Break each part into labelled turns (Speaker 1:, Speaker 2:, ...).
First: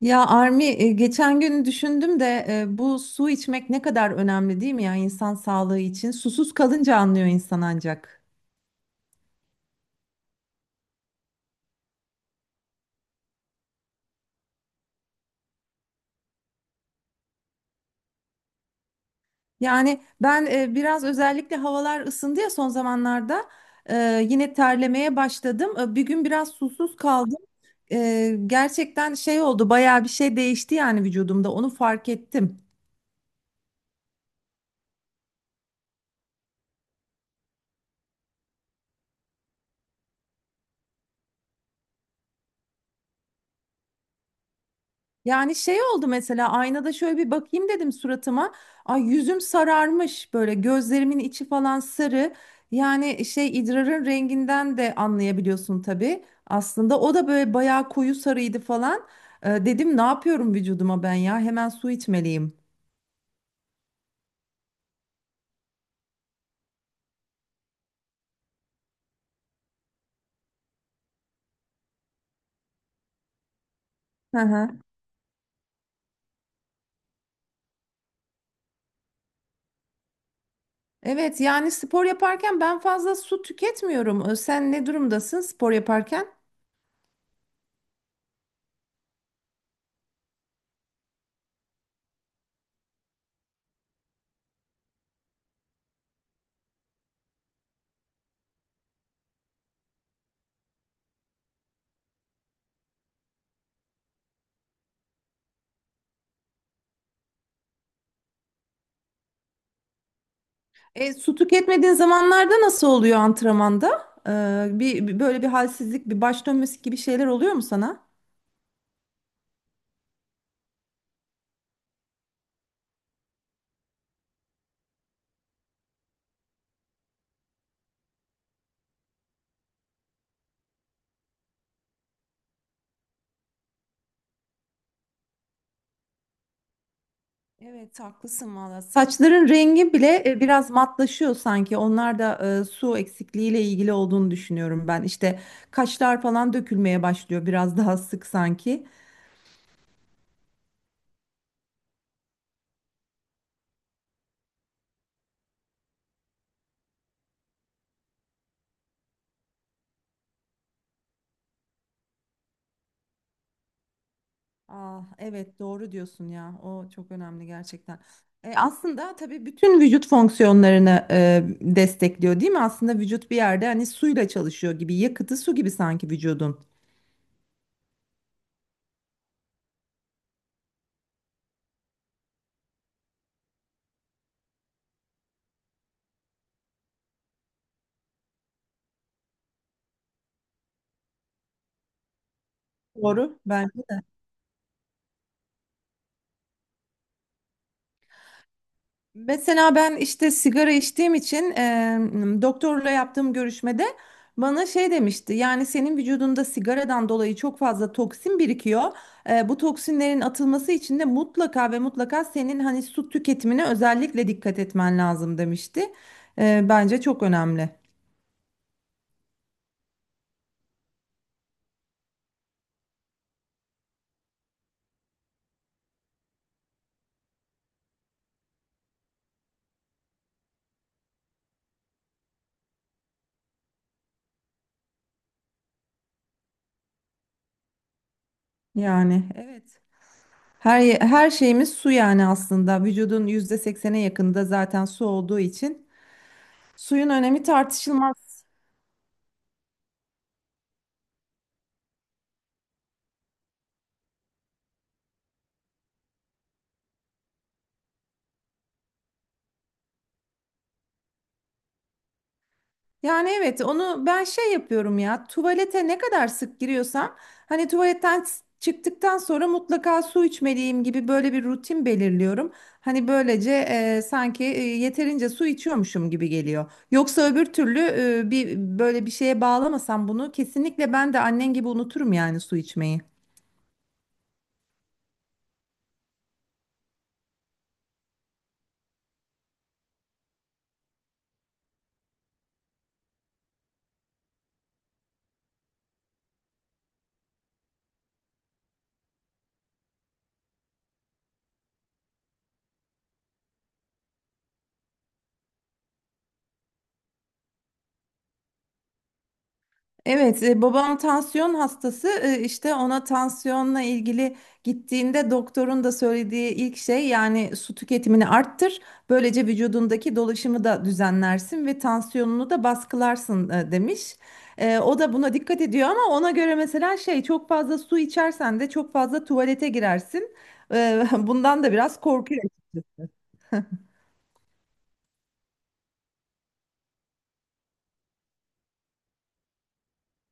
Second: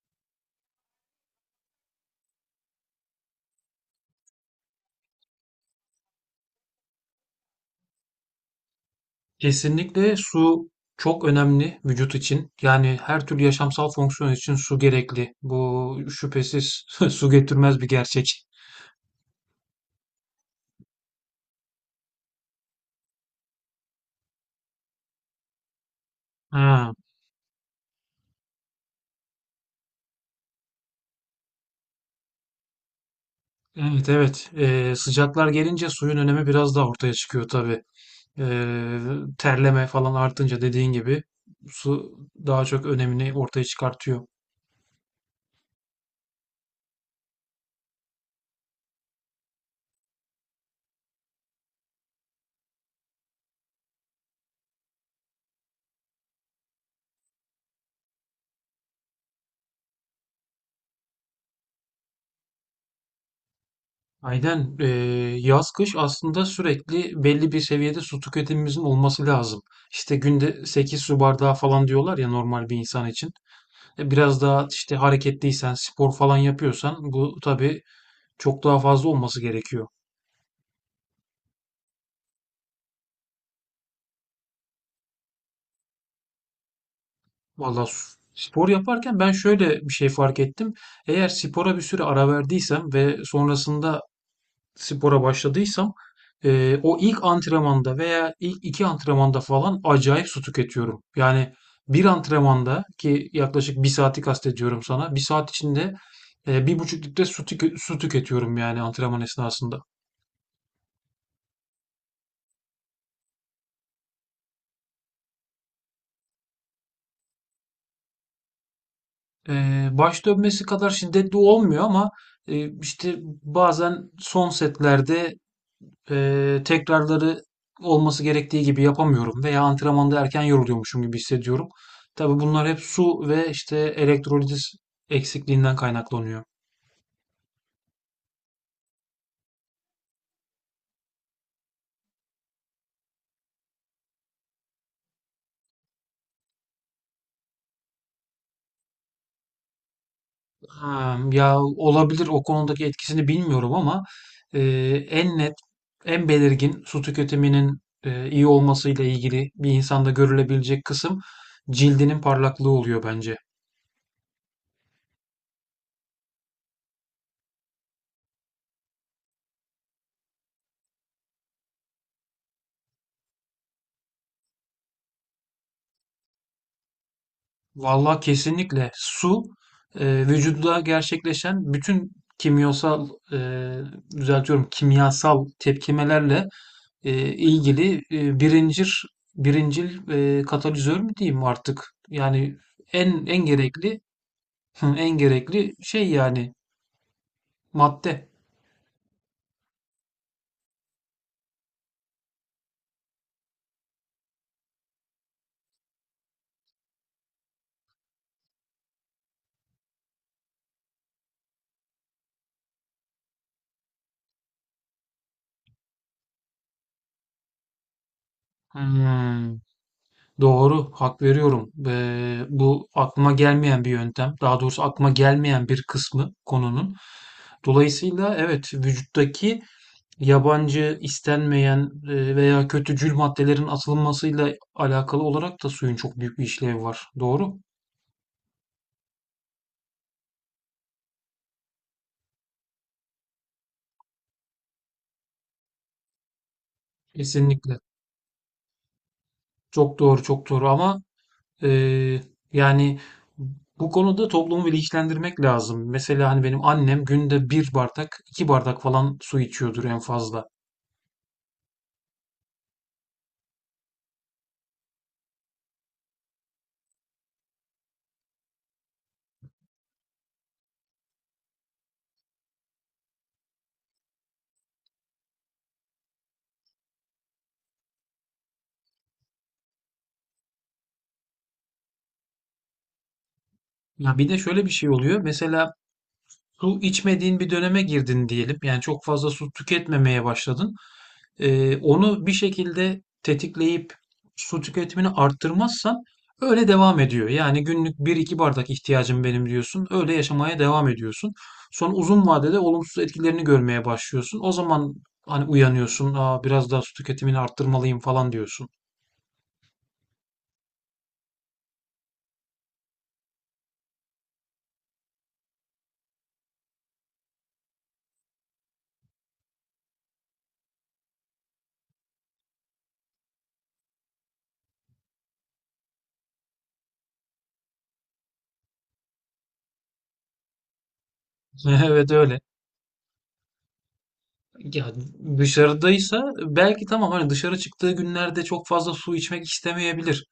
Speaker 1: Ya Armi geçen gün düşündüm de bu su içmek ne kadar önemli değil mi ya insan sağlığı için? Susuz kalınca anlıyor insan ancak.
Speaker 2: Kesinlikle su çok önemli vücut için. Yani her türlü yaşamsal fonksiyon için su gerekli. Bu şüphesiz su getirmez bir gerçek.
Speaker 1: Yani ben biraz özellikle havalar ısındı ya son zamanlarda yine terlemeye başladım. Bir gün biraz
Speaker 2: Ha,
Speaker 1: susuz kaldım. Gerçekten şey oldu bayağı bir şey değişti yani vücudumda onu fark ettim.
Speaker 2: evet, evet. Sıcaklar gelince suyun önemi biraz daha ortaya çıkıyor tabii. Ee, Terleme falan artınca, dediğin gibi, su daha çok önemini ortaya çıkartıyor.
Speaker 1: Yani şey oldu mesela aynada şöyle bir bakayım dedim suratıma. Ay yüzüm sararmış böyle gözlerimin içi falan sarı. Yani şey idrarın renginden de anlayabiliyorsun tabii. Aslında o da böyle bayağı koyu sarıydı falan. Dedim ne yapıyorum vücuduma ben ya hemen su içmeliyim.
Speaker 2: Aynen. Yaz kış aslında sürekli belli bir seviyede su tüketimimizin olması lazım. İşte günde 8 su bardağı falan diyorlar ya, normal bir insan için.
Speaker 1: Hı
Speaker 2: Biraz daha
Speaker 1: hı.
Speaker 2: işte hareketliysen, spor falan yapıyorsan bu tabii çok daha fazla olması gerekiyor.
Speaker 1: Evet yani spor yaparken ben fazla su tüketmiyorum. Sen ne durumdasın spor yaparken?
Speaker 2: Vallahi spor yaparken ben şöyle bir şey fark ettim. Eğer spora bir süre ara verdiysem ve sonrasında spora başladıysam, o ilk antrenmanda veya ilk iki antrenmanda falan acayip su tüketiyorum. Yani bir antrenmanda, ki yaklaşık bir saati kastediyorum sana. Bir saat içinde 1,5 litre su tüketiyorum, yani antrenman esnasında.
Speaker 1: Su tüketmediğin zamanlarda nasıl oluyor antrenmanda? Böyle bir halsizlik, bir baş dönmesi gibi şeyler oluyor mu sana?
Speaker 2: Baş dönmesi kadar şiddetli olmuyor ama işte bazen son setlerde tekrarları olması gerektiği gibi yapamıyorum veya antrenmanda erken yoruluyormuşum gibi hissediyorum. Tabii bunlar hep su ve işte elektrolit eksikliğinden kaynaklanıyor.
Speaker 1: Evet, haklısın valla. Saçların rengi bile biraz matlaşıyor sanki. Onlar da su eksikliğiyle ilgili olduğunu düşünüyorum ben. İşte kaşlar falan dökülmeye başlıyor biraz daha sık sanki.
Speaker 2: Ha, ya olabilir, o konudaki etkisini bilmiyorum ama e, en net, en belirgin su tüketiminin iyi olmasıyla ilgili bir insanda görülebilecek kısım, cildinin parlaklığı oluyor bence.
Speaker 1: Ah, evet doğru diyorsun ya. O çok önemli gerçekten. Aslında tabii bütün vücut fonksiyonlarını destekliyor değil mi? Aslında vücut bir yerde hani suyla çalışıyor gibi. Yakıtı su gibi sanki vücudun.
Speaker 2: Vallahi kesinlikle su vücuda gerçekleşen bütün kimyasal, düzeltiyorum, kimyasal tepkimelerle ilgili birincil katalizör mü diyeyim artık? Yani en
Speaker 1: Doğru.
Speaker 2: en gerekli. Hı, en gerekli şey, yani madde.
Speaker 1: Mesela ben işte sigara içtiğim için doktorla yaptığım görüşmede bana şey demişti. Yani senin vücudunda sigaradan dolayı çok fazla toksin birikiyor. Bu toksinlerin atılması için de mutlaka ve mutlaka senin hani su tüketimine özellikle dikkat etmen lazım demişti. Bence çok önemli.
Speaker 2: Hmm, doğru, hak veriyorum. Bu aklıma gelmeyen bir yöntem. Daha doğrusu aklıma gelmeyen bir kısmı konunun. Dolayısıyla evet, vücuttaki yabancı, istenmeyen veya kötücül maddelerin atılmasıyla alakalı olarak da suyun çok büyük bir işlevi var. Doğru.
Speaker 1: Yani evet. Her şeyimiz su yani aslında. Vücudun %80'e yakında zaten su olduğu için suyun önemi
Speaker 2: Kesinlikle.
Speaker 1: tartışılmaz.
Speaker 2: Çok doğru, çok doğru, ama Eee, yani bu konuda toplumu bilinçlendirmek lazım. Mesela hani benim annem günde bir bardak, iki bardak falan su içiyordur en fazla.
Speaker 1: Yani evet onu ben şey yapıyorum ya tuvalete ne kadar sık giriyorsam hani çıktıktan sonra mutlaka su içmeliyim gibi böyle bir rutin belirliyorum. Hani böylece sanki yeterince su içiyormuşum gibi geliyor. Yoksa öbür türlü e, bir böyle bir şeye bağlamasam bunu kesinlikle ben de annen gibi unuturum yani su içmeyi.
Speaker 2: Ya bir de şöyle bir şey oluyor. Mesela su içmediğin bir döneme girdin diyelim. Yani çok fazla su tüketmemeye başladın. Onu bir şekilde tetikleyip su tüketimini arttırmazsan öyle devam ediyor. Yani günlük bir iki bardak ihtiyacım benim diyorsun. Öyle yaşamaya devam ediyorsun. Sonra uzun vadede olumsuz etkilerini görmeye başlıyorsun. O zaman hani uyanıyorsun. Aa, biraz daha su tüketimini arttırmalıyım falan diyorsun.
Speaker 1: Evet, babam tansiyon hastası. İşte ona tansiyonla ilgili gittiğinde doktorun da söylediği ilk şey yani su tüketimini arttır. Böylece vücudundaki dolaşımı da düzenlersin ve tansiyonunu da baskılarsın demiş. O da buna dikkat ediyor ama ona göre mesela şey çok fazla su içersen de çok fazla tuvalete girersin. Bundan da biraz
Speaker 2: Evet, öyle.
Speaker 1: korkuyor.
Speaker 2: Ya dışarıdaysa belki tamam, hani dışarı çıktığı günlerde çok fazla su içmek istemeyebilir.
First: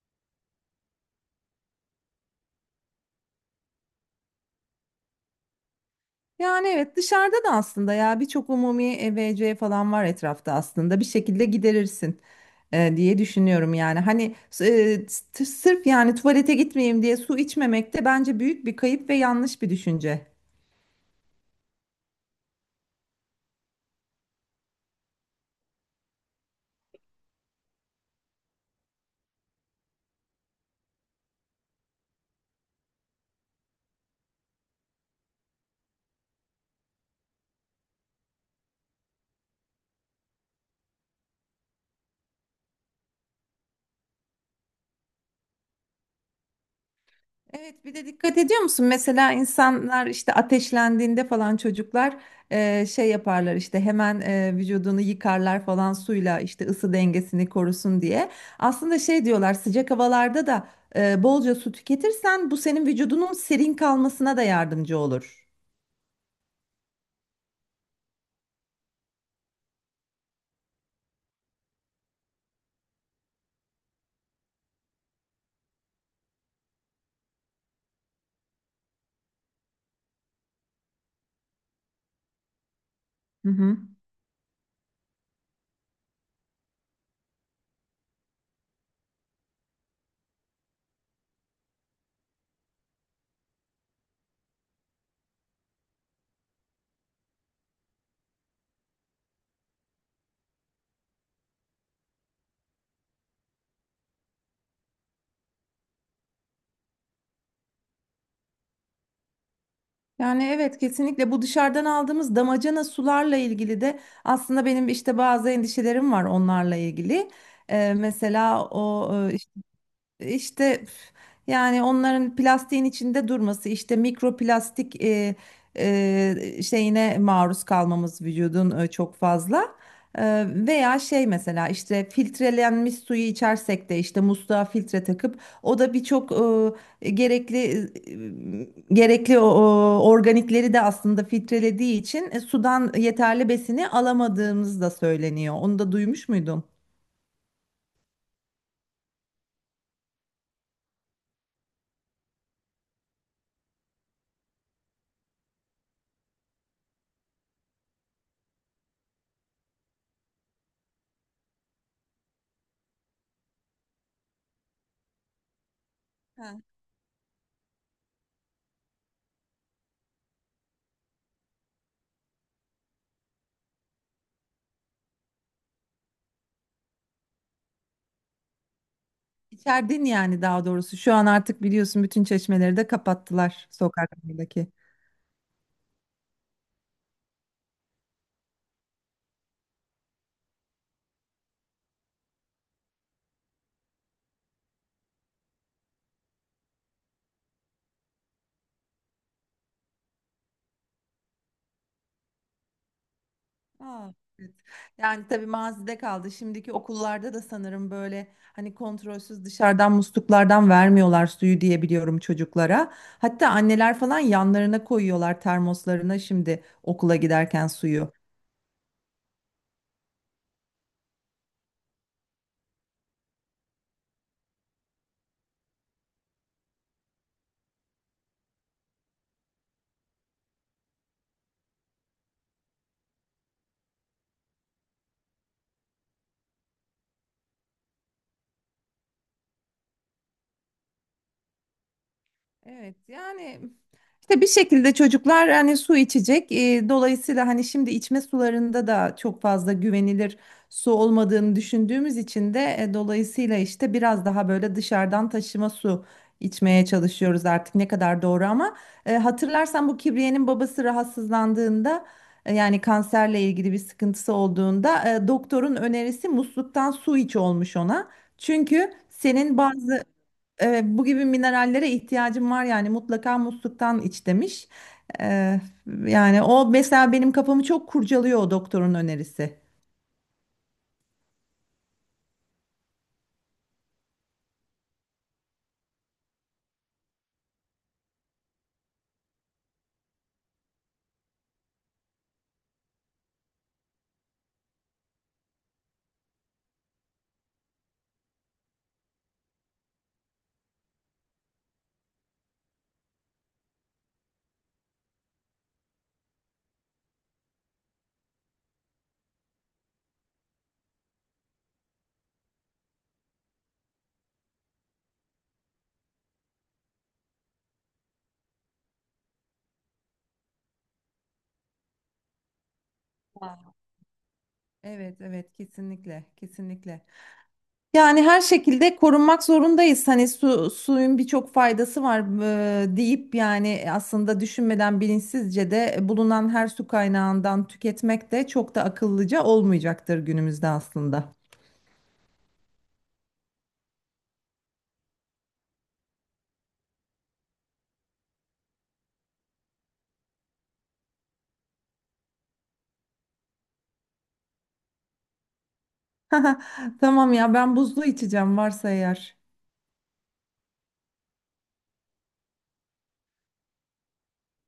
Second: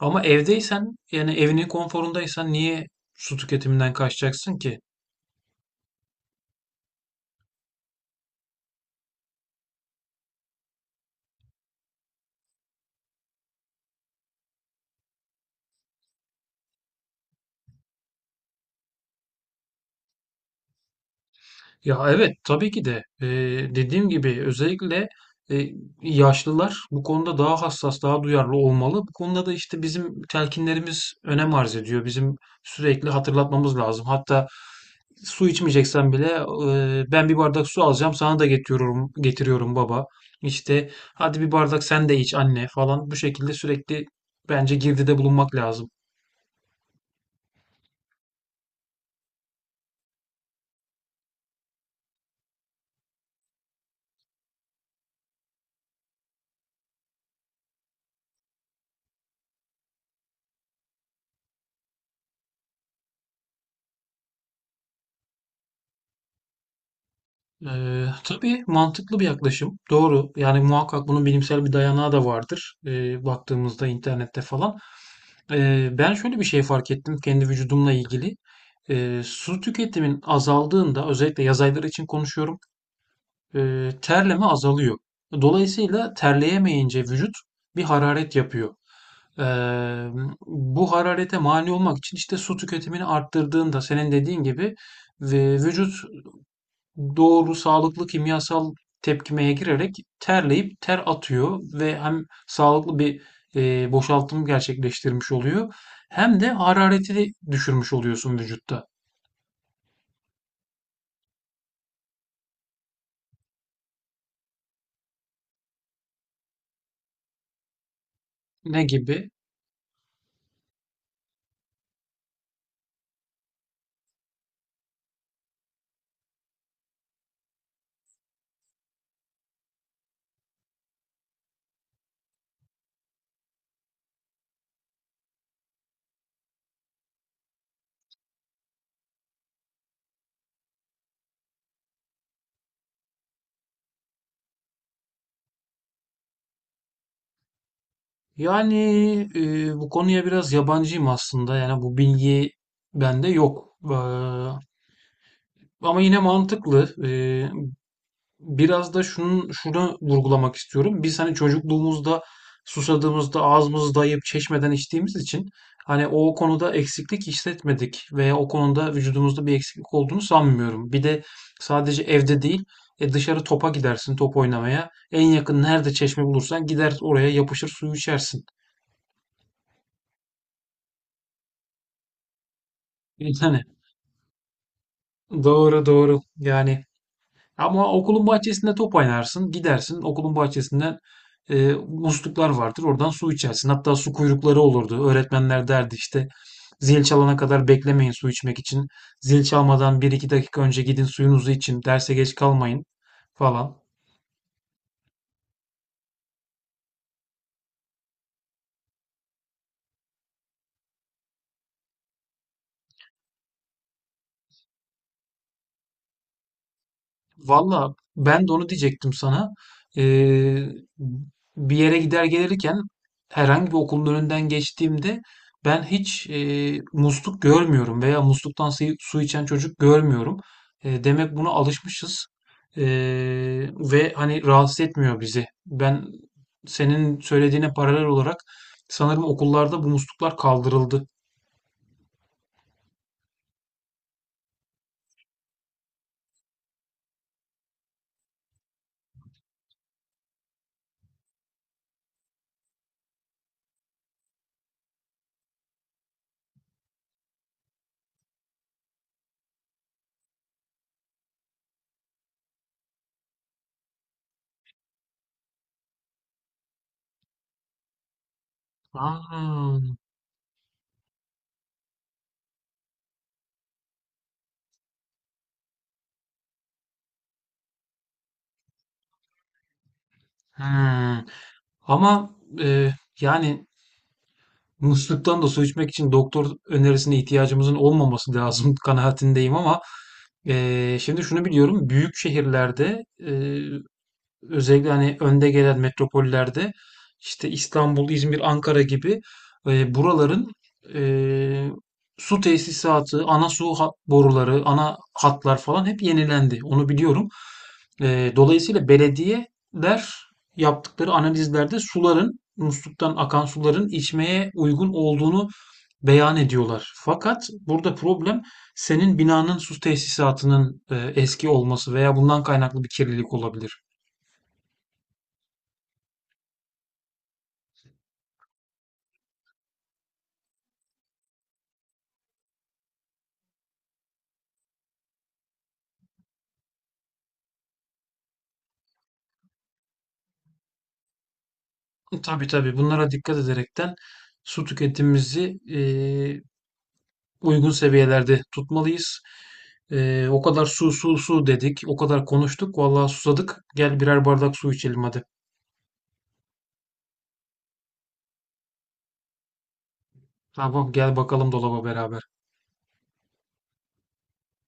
Speaker 2: Ama evdeysen, yani evinin konforundaysan, niye su tüketiminden kaçacaksın ki?
Speaker 1: Yani evet dışarıda da aslında ya birçok umumi EVC falan var etrafta aslında bir şekilde giderirsin diye düşünüyorum yani hani sırf yani tuvalete gitmeyeyim diye su içmemek de bence büyük bir kayıp ve yanlış bir düşünce.
Speaker 2: Ya evet, tabii ki de. Dediğim gibi özellikle e, yaşlılar bu konuda daha hassas, daha duyarlı olmalı. Bu konuda da işte bizim telkinlerimiz önem arz ediyor. Bizim sürekli hatırlatmamız lazım. Hatta su içmeyeceksen bile ben bir bardak su alacağım, sana da getiriyorum, getiriyorum baba. İşte hadi, bir bardak sen de iç anne falan, bu şekilde sürekli bence girdide bulunmak lazım.
Speaker 1: Evet, bir de dikkat ediyor musun? Mesela insanlar işte ateşlendiğinde falan çocuklar şey yaparlar işte hemen vücudunu yıkarlar falan suyla işte ısı dengesini korusun diye. Aslında şey diyorlar sıcak havalarda da bolca su tüketirsen bu senin vücudunun serin kalmasına da yardımcı olur.
Speaker 2: Tabii, mantıklı bir yaklaşım. Doğru. Yani muhakkak bunun bilimsel bir dayanağı da vardır. Baktığımızda internette falan. Ben şöyle bir şey fark ettim kendi vücudumla ilgili. Su tüketimin azaldığında, özellikle yaz ayları için konuşuyorum,
Speaker 1: Hı hı.
Speaker 2: terleme azalıyor. Dolayısıyla terleyemeyince vücut bir hararet yapıyor. Ee, Bu hararete mani olmak için işte su tüketimini arttırdığında, senin dediğin gibi, ve vücut, doğru, sağlıklı kimyasal tepkimeye girerek terleyip ter atıyor ve hem sağlıklı bir, boşaltım gerçekleştirmiş oluyor, hem de harareti de düşürmüş oluyorsun vücutta.
Speaker 1: Yani evet kesinlikle bu dışarıdan aldığımız damacana sularla ilgili de aslında benim işte bazı endişelerim var onlarla ilgili. E, mesela
Speaker 2: Ne
Speaker 1: o
Speaker 2: gibi?
Speaker 1: İşte üf, yani onların plastiğin içinde durması işte mikroplastik şeyine maruz kalmamız vücudun çok fazla. Veya şey mesela işte filtrelenmiş suyu içersek de işte musluğa filtre takıp o da birçok gerekli o organikleri de aslında filtrelediği için sudan yeterli besini alamadığımız da söyleniyor. Onu da duymuş muydun?
Speaker 2: Yani, bu konuya biraz yabancıyım aslında. Yani bu bilgi bende yok. Ama yine mantıklı. Biraz da şunu vurgulamak istiyorum. Biz hani çocukluğumuzda susadığımızda ağzımızı dayayıp çeşmeden içtiğimiz için hani o konuda eksiklik hissetmedik veya o konuda vücudumuzda bir eksiklik olduğunu sanmıyorum. Bir de sadece evde değil, dışarı topa gidersin, top oynamaya. En yakın nerede çeşme bulursan gider oraya yapışır, suyu içersin.
Speaker 1: İçerdin yani daha doğrusu. Şu an artık biliyorsun bütün çeşmeleri de
Speaker 2: Yani hani,
Speaker 1: kapattılar sokaklardaki.
Speaker 2: doğru doğru. Yani, ama okulun bahçesinde top oynarsın, gidersin okulun bahçesinden, musluklar vardır, oradan su içersin. Hatta su kuyrukları olurdu. Öğretmenler derdi işte, zil çalana kadar beklemeyin su içmek için. Zil çalmadan bir iki dakika önce gidin, suyunuzu için, derse geç kalmayın falan.
Speaker 1: Aa, evet. Yani tabii mazide kaldı. Şimdiki okullarda da sanırım böyle hani kontrolsüz dışarıdan musluklardan vermiyorlar suyu diye biliyorum çocuklara. Hatta anneler falan yanlarına koyuyorlar termoslarına şimdi okula giderken
Speaker 2: Valla
Speaker 1: suyu.
Speaker 2: ben de onu diyecektim sana. Ee, Bir yere gider gelirken, herhangi bir okulun önünden geçtiğimde, ben hiç musluk görmüyorum veya musluktan su içen çocuk görmüyorum. Demek buna alışmışız E, ve hani rahatsız etmiyor bizi. Ben senin söylediğine paralel olarak sanırım okullarda bu musluklar kaldırıldı.
Speaker 1: Evet yani işte bir şekilde çocuklar hani su içecek. Dolayısıyla hani şimdi içme sularında da çok fazla güvenilir su olmadığını düşündüğümüz için de dolayısıyla işte biraz daha böyle dışarıdan taşıma su içmeye çalışıyoruz artık ne kadar doğru ama hatırlarsan bu Kibriye'nin babası rahatsızlandığında yani kanserle ilgili bir sıkıntısı olduğunda doktorun önerisi musluktan su iç olmuş ona. Çünkü senin
Speaker 2: Aa,
Speaker 1: bazı bu gibi minerallere ihtiyacım var yani mutlaka musluktan iç demiş. E, Yani o mesela benim kafamı çok kurcalıyor o doktorun önerisi.
Speaker 2: hmm. Ama e, yani, musluktan da su içmek için doktor önerisine ihtiyacımızın olmaması lazım kanaatindeyim, ama şimdi şunu biliyorum. Büyük şehirlerde, özellikle hani önde gelen metropollerde, işte İstanbul, İzmir, Ankara gibi, buraların e, su tesisatı, ana su boruları, ana hatlar falan hep yenilendi. Onu biliyorum. Dolayısıyla belediyeler yaptıkları analizlerde suların, musluktan akan suların içmeye uygun olduğunu beyan ediyorlar. Fakat burada problem, senin binanın su tesisatının eski olması veya bundan kaynaklı bir kirlilik olabilir.
Speaker 1: Evet evet kesinlikle kesinlikle. Yani her şekilde korunmak zorundayız. Hani su, suyun birçok faydası var deyip yani aslında düşünmeden bilinçsizce de bulunan her su kaynağından tüketmek de çok da akıllıca olmayacaktır günümüzde aslında.
Speaker 2: Tabii tabii, bunlara dikkat ederekten su tüketimimizi uygun seviyelerde tutmalıyız. O kadar su su su dedik, o kadar konuştuk, vallahi susadık. Gel birer bardak su içelim hadi.
Speaker 1: Tamam ya ben buzlu içeceğim varsa eğer.
Speaker 2: Tamam, gel bakalım dolaba beraber.